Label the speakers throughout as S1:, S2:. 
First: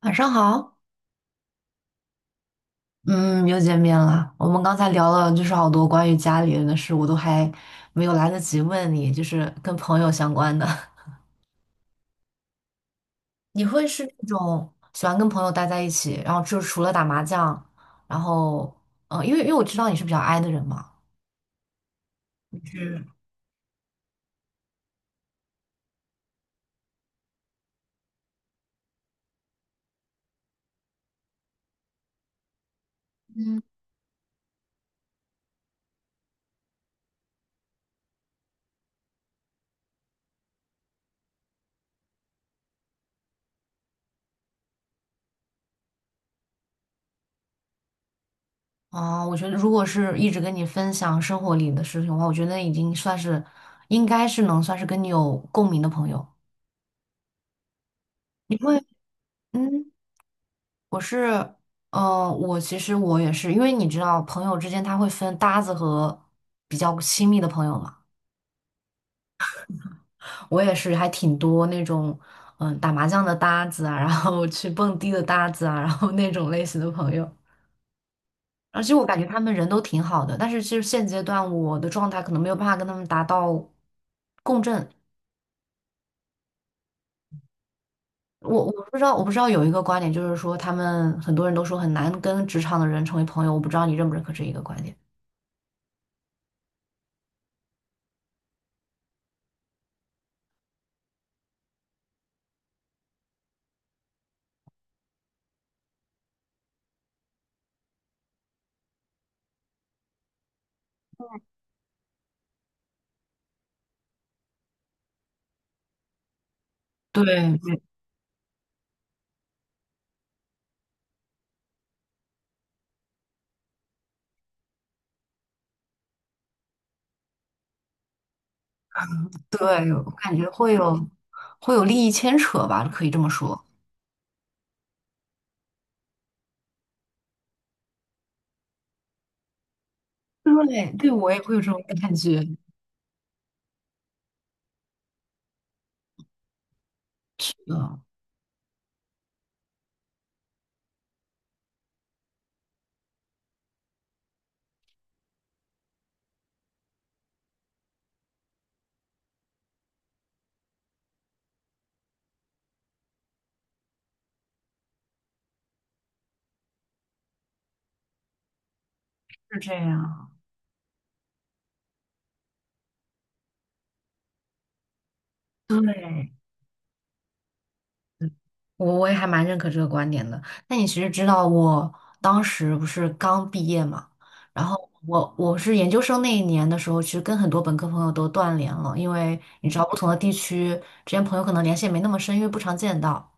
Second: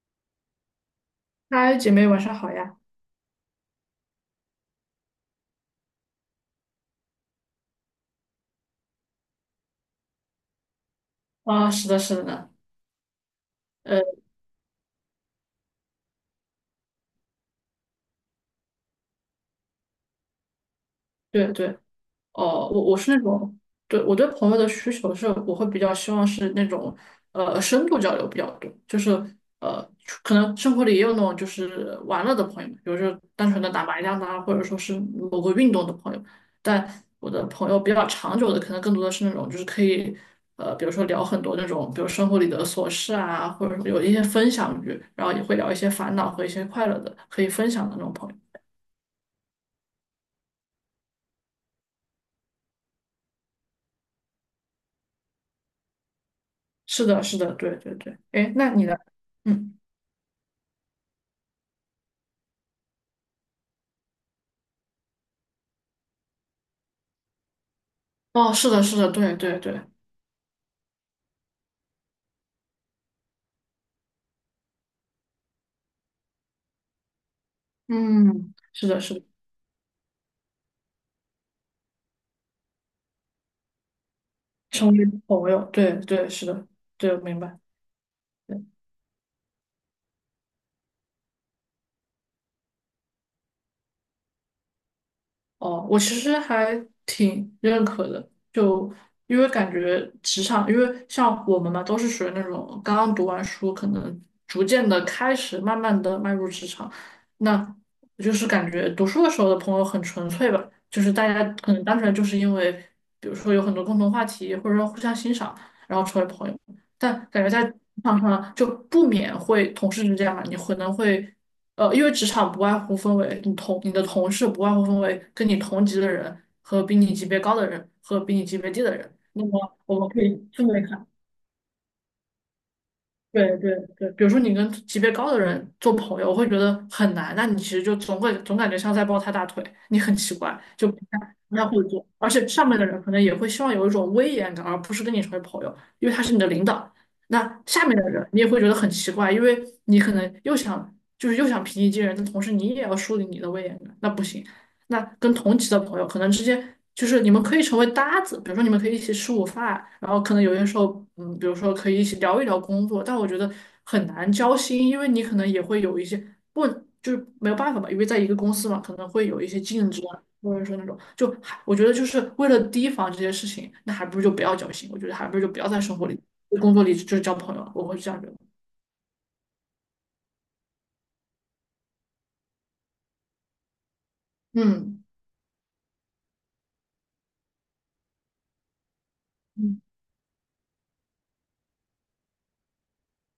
S1: 晚上好，
S2: 嗨，姐妹，晚上好呀！
S1: 嗯，又见面了。我们刚才聊了就是好多关于家里人的事，我都还没有来得及问你，就是跟朋友相关的。
S2: 啊，是的，是的呢，
S1: 你会
S2: 呃，
S1: 是那种喜欢跟朋友待在一起，然后就除了打麻将，然后因为我知道你是比较 i 的人嘛，
S2: 对对。
S1: 就
S2: 哦，我
S1: 是
S2: 是那种。对，我对朋友的需求是，我会比较希望是那种，深度交流比较多，就是呃，可能生活里也有那种就是玩乐的朋友，比如说单纯
S1: 嗯，
S2: 的打麻将的啊，或者说是某个运动的朋友。但我的朋友比较长久的，可能更多的是那种就是可以，比如说聊很多那种，比如生活里的琐事啊，或者有一些分享欲，然后也会聊一些烦恼和一些快乐的，可以分享的那种朋友。
S1: 我觉得如果是一直跟你分享生活里的事情的话，我觉得已经算是应该是能算是跟你有共鸣的朋友。
S2: 是的，是的，对对对。哎，
S1: 你
S2: 那
S1: 会
S2: 你的。嗯。
S1: 嗯。我是，我其实我也是，因为你知道，朋友之间他会分搭子和比较亲密的朋友嘛。
S2: 哦，是的，是的，对对对。
S1: 我也是，还挺多那种，嗯，打麻将的搭子啊，然后 去蹦迪的搭子啊，然后那种类型的朋友。
S2: 嗯，
S1: 而
S2: 是
S1: 且
S2: 的，
S1: 我
S2: 是
S1: 感
S2: 的。
S1: 觉他们人都挺好的，但是其实现阶段我的状态可能没有办法跟他们达到共振。
S2: 成为朋友，对对，是的。对，明白。对。
S1: 我不知道，我不知道有一个观点，就是说他们很多人都说很难跟职场的人成为朋友，我不知道你认不认可这一个观点。
S2: 哦，我其实还挺认可的，就因为感觉职场，因为像我们嘛，都是属于那种刚刚读完书，可能逐渐的开始，慢慢的迈入职场。那就是感觉读书的时候的朋友很纯粹吧，就是大家可能单纯就是因为，比如说有很多共同话题，或者说互相欣赏，然后成为朋友。但感觉
S1: 对，
S2: 在职场上就不免会同事之间嘛，你可能会。因为职场不外乎分为你的同事不外乎分为跟你同级的人和比你级别高的人和比你级别低的人。那么
S1: 对，
S2: 我
S1: 我
S2: 们可
S1: 感
S2: 以
S1: 觉
S2: 这
S1: 会
S2: 么看。
S1: 有会有利益牵扯吧，可以这么
S2: 对
S1: 说。
S2: 对对，比如说你跟级别高的人做朋友，我会觉得很难，那你其实就总感觉像在抱他大腿，你很奇怪，就
S1: 对，
S2: 不
S1: 对我
S2: 太
S1: 也会
S2: 不
S1: 有
S2: 太
S1: 这种
S2: 会做，
S1: 感
S2: 而
S1: 觉，
S2: 且上面的人可能也会希望有一种威严感，而不是跟你成为朋友，因为他是你的领导。
S1: 是
S2: 那
S1: 的，
S2: 下面的人你也会觉得很奇怪，因为你可能又想平易近人，但同时你也要树立你的威严感，那不行。那跟同级的朋友可能之间就是你们可以成为搭子，比如说你们可以一起吃午饭，然后可能有些时候，比如说可以一起聊一聊工作，但我觉得很难交心，因为你可能也会有一些不就是没有办法吧，因为在一个公司嘛，可能会有一
S1: 是
S2: 些
S1: 这
S2: 竞争啊
S1: 样。
S2: 或者说那种就还我觉得就是为了提防这些事情，那还不如就不要交心，我觉得还不如就不要在生活里、
S1: 对，
S2: 工作里就是交朋友啊，我会这样觉得。
S1: 我我也还蛮认可这个观点的。那你其实知道，我当时不是刚毕业嘛，然后
S2: 嗯，
S1: 我是研究生那一年的时候，其实跟很多本科朋友都断联了，因为你知
S2: 嗯，
S1: 道，不同的地区之间朋友可能联系也没那么深，因为不常见到。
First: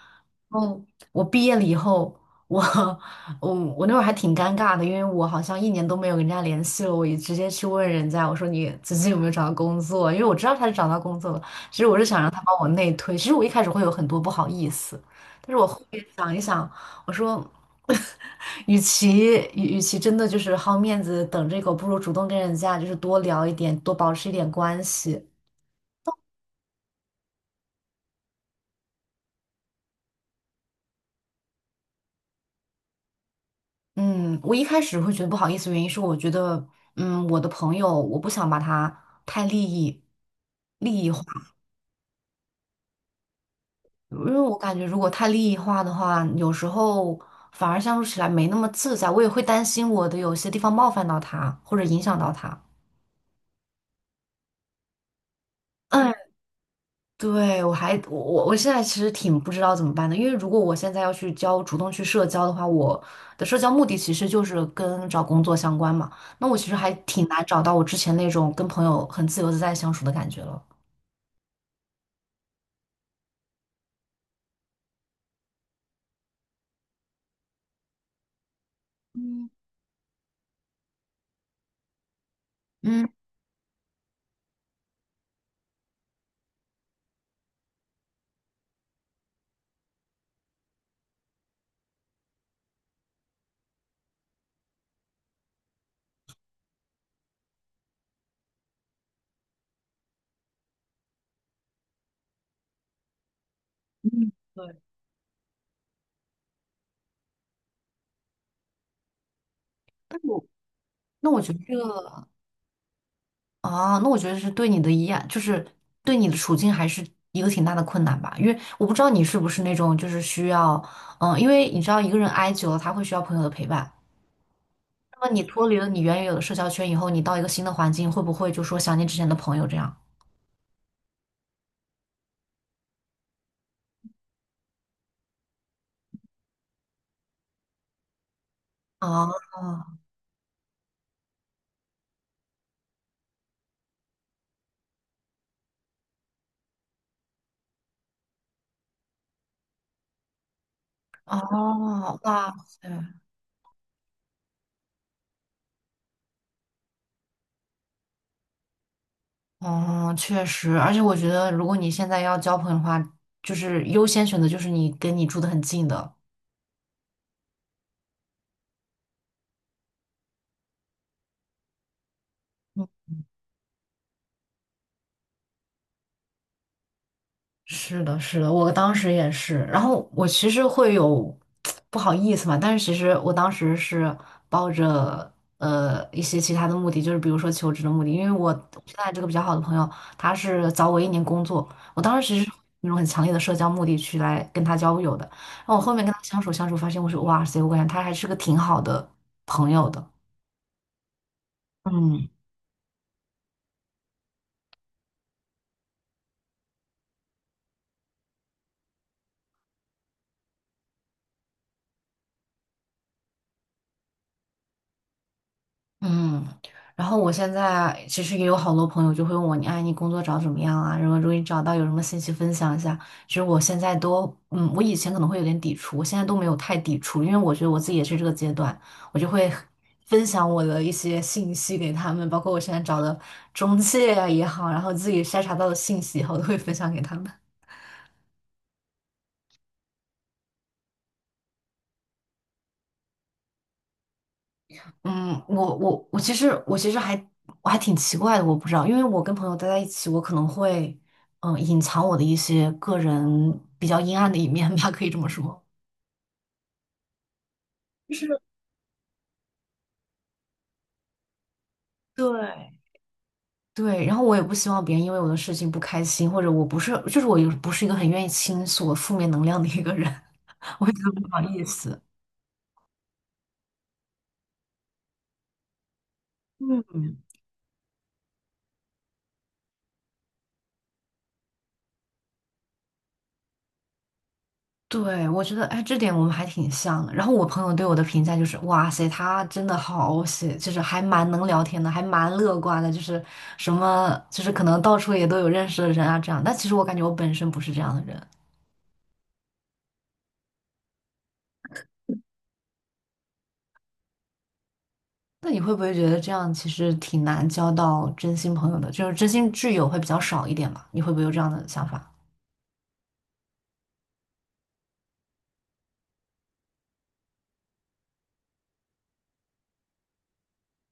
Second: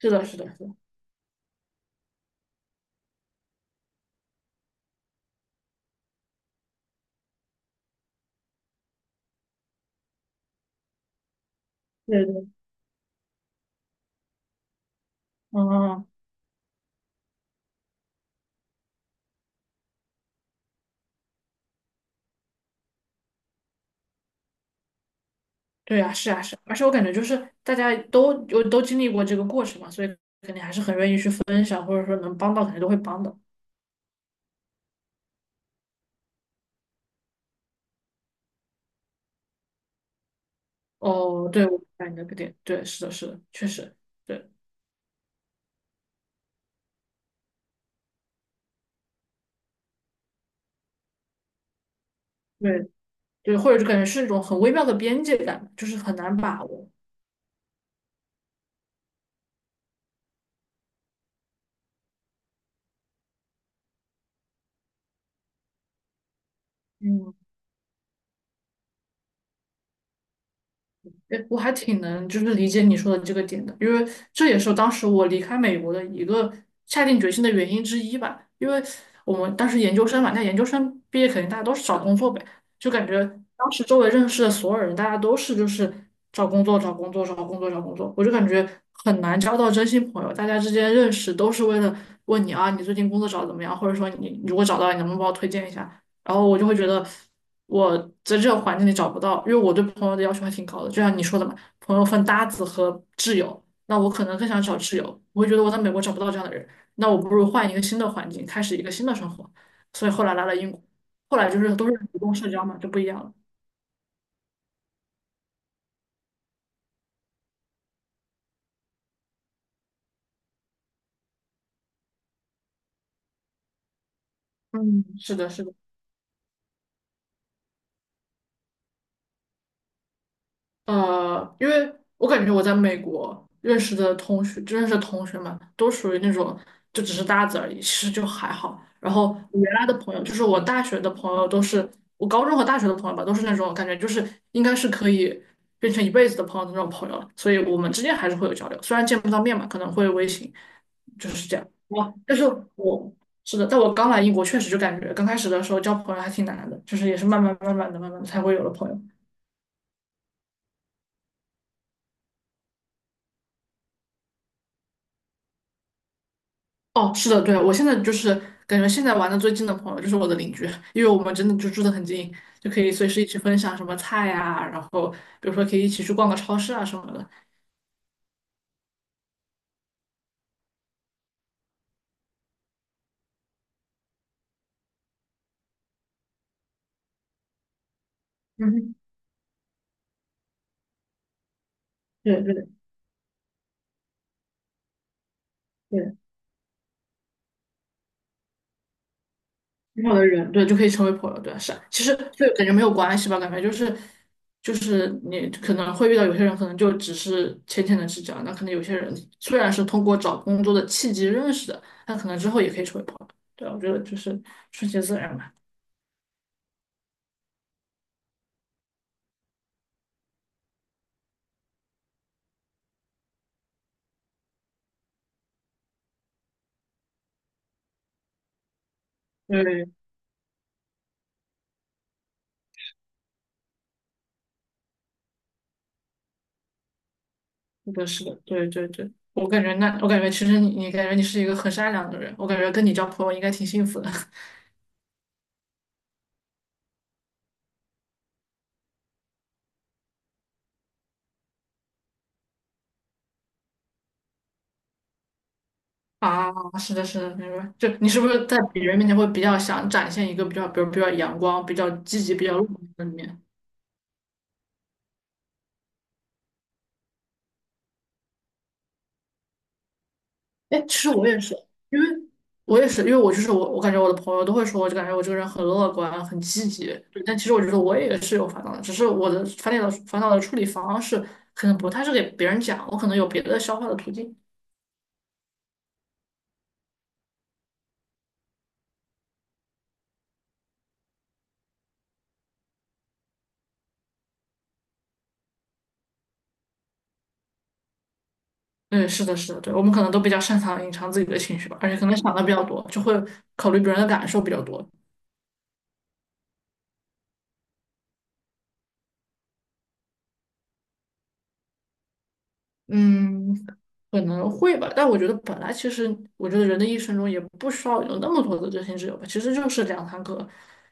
S2: 是的，是的，是的，
S1: 嗯，我毕业了以后，我 我那会儿还挺尴尬的，因为我好像一年都没有跟人家联系了，我也直接去问人家，我说你最近有没有找到工作？因为我知道他是找到工作了，其实我是想
S2: 对
S1: 让他
S2: 对，
S1: 帮我内推，其实我一开始会有很多不好意思，但是我后面
S2: 嗯。
S1: 想一想，我说。与其真的就是好面子等这个，不如主动跟人家就是多聊一点，多保持一点关系。
S2: 对啊，是啊，是啊而且我感觉就是大家都经历过这个过程嘛，所以肯定还是很愿意去分享，或者说能帮到肯定都会帮的。
S1: 嗯，我一开始会觉得不好意思，原因是我觉得，嗯，我的朋友，我不想把他太利益利益化，
S2: 哦，对，我明白你的点，对，是的，是的，确实，
S1: 因为
S2: 对，
S1: 我感觉如果太利益化的话，有时候反而相处起来没那么自在，我也会担心我的有些地方冒犯到他，或者影响到他。
S2: 对，对，或者就感觉是一种很微妙的边界感，就是
S1: 嗯
S2: 很难把握。
S1: 对，我还我现在其实挺不知道怎么办的，因为如果我现在要去交主动去社交的话，我的社交目的其实就是跟找工作相关嘛。那我其实还挺
S2: 嗯，
S1: 难找到我之前那种跟朋友很自由自在相处的感觉了。
S2: 哎，我还挺能就是理解你说的这个点的，因为这也是当时我离开美国的一个下定决心的原因之一吧。因为我
S1: 嗯
S2: 们当时研究生嘛，那研究生毕业肯定大家都是找工作呗，就感
S1: 嗯，
S2: 觉当时周围认识的所有人，大家都是就是找工作、找工作、找工作、找工作，我就感觉很难交到真心朋友。大家之间认识都是为了问你啊，你最近工作找的怎么样，或者说你如果找到了你能不能帮我推荐一下？然后我就会觉得我在这个环境里找不到，因为我对朋友的要求还挺高的，就像你说的嘛，朋友分搭子和挚友，那我可
S1: 嗯，
S2: 能更想
S1: 对，
S2: 找挚友，我会觉得我在美国找不到这样的人，那我不如换一个新的环境，开始一个新的生活，所以后来来了英国，
S1: 那
S2: 后
S1: 我
S2: 来
S1: 觉得
S2: 就
S1: 这
S2: 是都是主
S1: 个
S2: 动社交嘛，就不一样了。
S1: 那我觉得是对你的一赖，就是对你的处境还是一个挺大的困难吧。因为我不知道你是不是那种就是需要，嗯，因为你知道一个人挨久了，他会需要朋友的陪伴。
S2: 嗯，
S1: 那么
S2: 是
S1: 你
S2: 的，是
S1: 脱
S2: 的。
S1: 离了你原有的社交圈以后，你到一个新的环境，会不会就说想念之前的朋友这样？
S2: 因为我感觉我在美国认识的同学们都属于那种就只是搭子而已，其实就还好。然后
S1: 啊
S2: 我原来的朋友，就是我大学的朋友，都是我高中和大学的朋友吧，都是那种感觉就是应该是可以变成一辈子的朋友的那种朋友，所以我们之间还是会有交流，虽然见不到面嘛，可能会微信，就
S1: 啊，
S2: 是这样。哇，但是
S1: 哇塞，
S2: 我是的，但我刚来英国确实就感觉刚开始的时候交朋友还挺难的，就是也是慢慢慢慢的慢慢地才会有了朋友。
S1: 哦，确实，而且我觉得，如果你现在要交朋友的话，就是优先选择就是你跟你住的很近的。
S2: 哦，是的，对，我现在就是感觉现在玩的最近的朋友就是我的邻居，因为我们真的就住得很近，就可以随时一起分享什么菜呀、然后比如说可以一起去逛个超市啊什么的。
S1: 是的，是的，我当时也是。然后我其实会有 不好意思嘛，但是其实我当时是抱着一些其他的目的，就是比如说求职的目的，因为我
S2: 嗯
S1: 现
S2: 哼，
S1: 在这个比较好的朋友，他是早我一年工作，我当时其
S2: 对
S1: 实是
S2: 对
S1: 那种很强烈的社交目的去来跟他交友的。然后我后面跟
S2: 对，
S1: 他相处相处，发现我说哇塞，我感觉他还是个挺好的朋友的。
S2: 很好的人，对，就可以成为朋友，对，是啊。其实
S1: 嗯。
S2: 就感觉没有关系吧，感觉就是你可能会遇到有些人，可能就只是浅浅的知交，那可能有些人虽然是通过找工作的契机认识的，但可能之后也可以成为朋友。对，我觉得就是顺其自然吧。
S1: 嗯，然后我现在其实也有好多朋友就会问我，你哎，你工作找的怎么样啊？如果你找到有什么信息分享一下。其实我现在都，嗯，我以前可能会有点抵触，我现在都没有太抵触，因为我觉得我自己也是这个阶段，我就会
S2: 对，
S1: 分享我的一些信息给他们，包括我现在找的中介啊也好，然后自己筛查到的信息以后都会分享给他们。
S2: 是的，是的，对对对，我感觉那，我感觉其实你，你感觉你是一个很善良的人，我感觉跟你交朋友应该挺幸福的。
S1: 嗯，我其实我其实还我还挺奇怪的，我不知道，因为我跟朋友待在一起，我可能会隐藏我的一些个人比较阴暗的一面吧，可以这么说。
S2: 啊，是的，是的，明白。就你
S1: 就
S2: 是不
S1: 是
S2: 是在别人面前会比较想展现一个比较，比如比较阳光、比较积极、比较乐
S1: 对，
S2: 观的一面？
S1: 对，然后我也不希望别人因为我的事情不开心，或者我不是，就是我又不是一个很愿意倾诉我负面能量的一个人，
S2: 哎，
S1: 我会
S2: 其
S1: 觉
S2: 实
S1: 得不
S2: 我也
S1: 好
S2: 是，
S1: 意思。
S2: 因为我也是，因为我就是我，我感觉我的朋友都会说，我就感觉我这个人很乐观、很积
S1: 嗯，
S2: 极。
S1: 嗯。
S2: 对，但其实我觉得我也是有烦恼的，只是我的烦恼的处理方式可能不太是给别人讲，我可能有别的消化的途径。
S1: 对，我觉得，哎，这点我们还挺像的。然后我朋友对我的评价就是，哇塞，他真的好写，就是还蛮能聊天的，还蛮乐观的，就是什么，就是可能到处也都有认识的人啊，这样。但其实我感觉我本身不是这样的人。
S2: 对，是的，是的，对，我们可能都比较擅长隐藏自己的情绪吧，而且可能想的比较多，就会考虑别人的感受比较多，
S1: 那你会不会觉得这样其实挺难交到真心朋友的？就是真心挚友会比较少一点嘛？你会不会有这样的想法？
S2: 嗯，可能会吧，但我觉得本来其实，我觉得人的一生中也不需要有那么多的真心挚友吧，其实就是两三个，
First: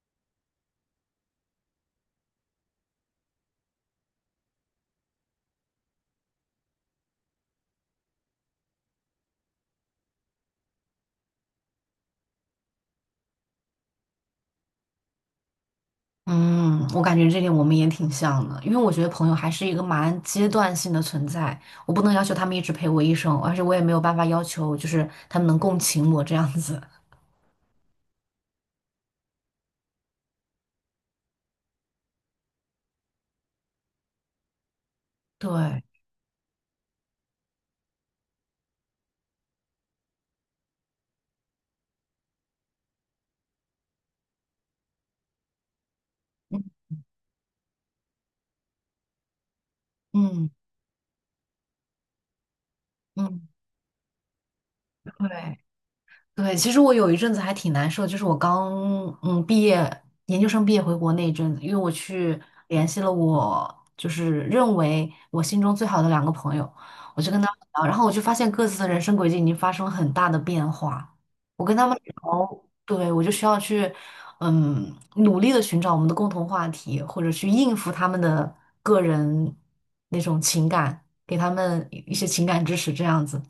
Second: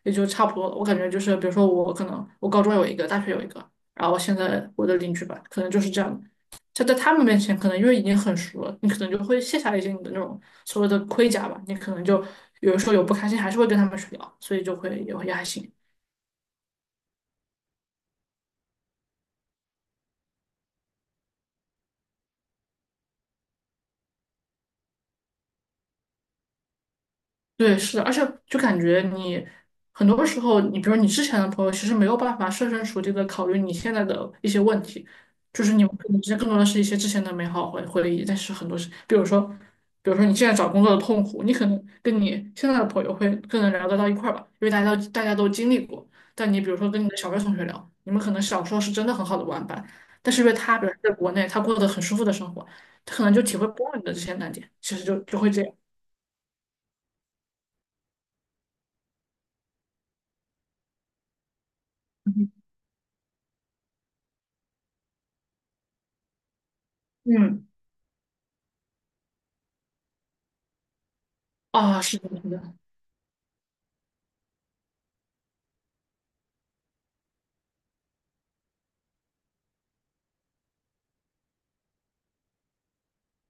S2: 也就差不多了。我感觉就是，比如说我可能我高中有一个，大学有一个，然后现在我的邻居吧，可能就是这样的。就在他们面前，可能因为已经很熟了，你可能就会卸下一些你的那种所谓的盔甲吧，你可能就有的时候有不开心，还是会跟他们去聊，所以就会也还行。
S1: 嗯，我感觉这点我们也挺像的，因为我觉得朋友还是一个蛮阶段性的存在，我不能要求他们一直陪我一生，而且我也没有办法要求就是他们能共情我这样子。
S2: 对，是的，而且就感觉你很多时候，你比如你之前的朋友，其实没有办法设身处地的考虑你现在的一些问题，就是
S1: 对，
S2: 你们可能之间更多的是一些之前的美好回忆，但是很多是，比如说你现在找工作的痛苦，你可能跟你现在的朋友会更能聊得到一块儿吧，因为大家都经历过。但你比
S1: 嗯
S2: 如说跟你的小学同学聊，你们可能小时候是真的很好的玩伴，但是因
S1: 嗯
S2: 为他比如说在国内，他过得很舒服的生活，他可能
S1: 嗯，
S2: 就体会不到你的这些难点，其实
S1: 对，
S2: 就会这样。
S1: 对，其实我有一阵子还挺难受，就是我刚毕业，研究生毕业回国那一阵子，因为我去联系了我就是认为我心中最好的两个朋友，我就
S2: 嗯
S1: 跟他们
S2: 嗯
S1: 聊，然后我就发现各自的人生轨迹已经发生了很大的变化。我跟他们
S2: 啊，是的，是的，
S1: 聊，对，我就需要去嗯努力的寻找我们的共同话题，或者去应付他们的个人那种情感，给他们一些情感支持这样子。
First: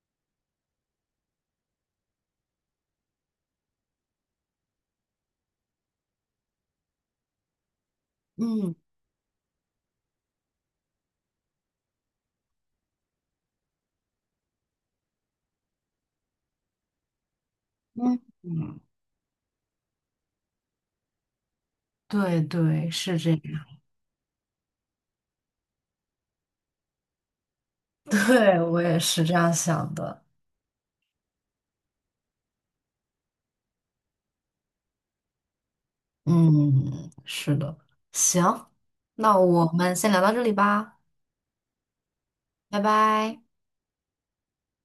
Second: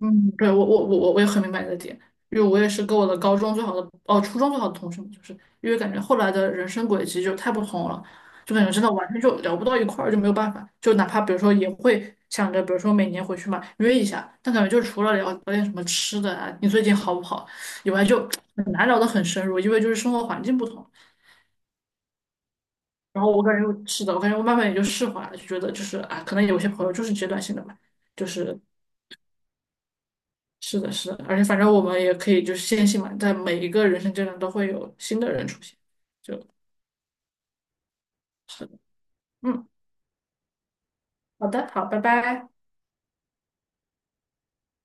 S2: 嗯，对，我也很明白你的点，因为我也是跟我的高中最好的，哦，初中最好的同学嘛，就是因为感觉后来的人生轨迹就太不同了，就感觉
S1: 嗯
S2: 真的完全就聊不到一块儿，就没有办法，就哪怕比如说也会想着，比如说每年回去嘛约一下，但感觉就除了聊聊点什么吃的啊，你最近好不好以外，就
S1: 嗯。
S2: 很
S1: 嗯
S2: 难聊得很深入，因为就是生活环境不同。
S1: 对对，是
S2: 然
S1: 这
S2: 后我感
S1: 样，
S2: 觉是的，我感觉我慢慢也就释怀了，就觉得就是啊，可能有些朋友就是阶段性的吧。就是
S1: 对，我也是这样想的。
S2: 是的，是的，而且反正我们也可以就是坚信嘛，在每一个人生阶段都会有新的人出现。
S1: 嗯，是的，行，
S2: 是的，
S1: 那我
S2: 嗯，
S1: 们先聊到这里吧，
S2: 好的，好，拜拜。
S1: 拜拜。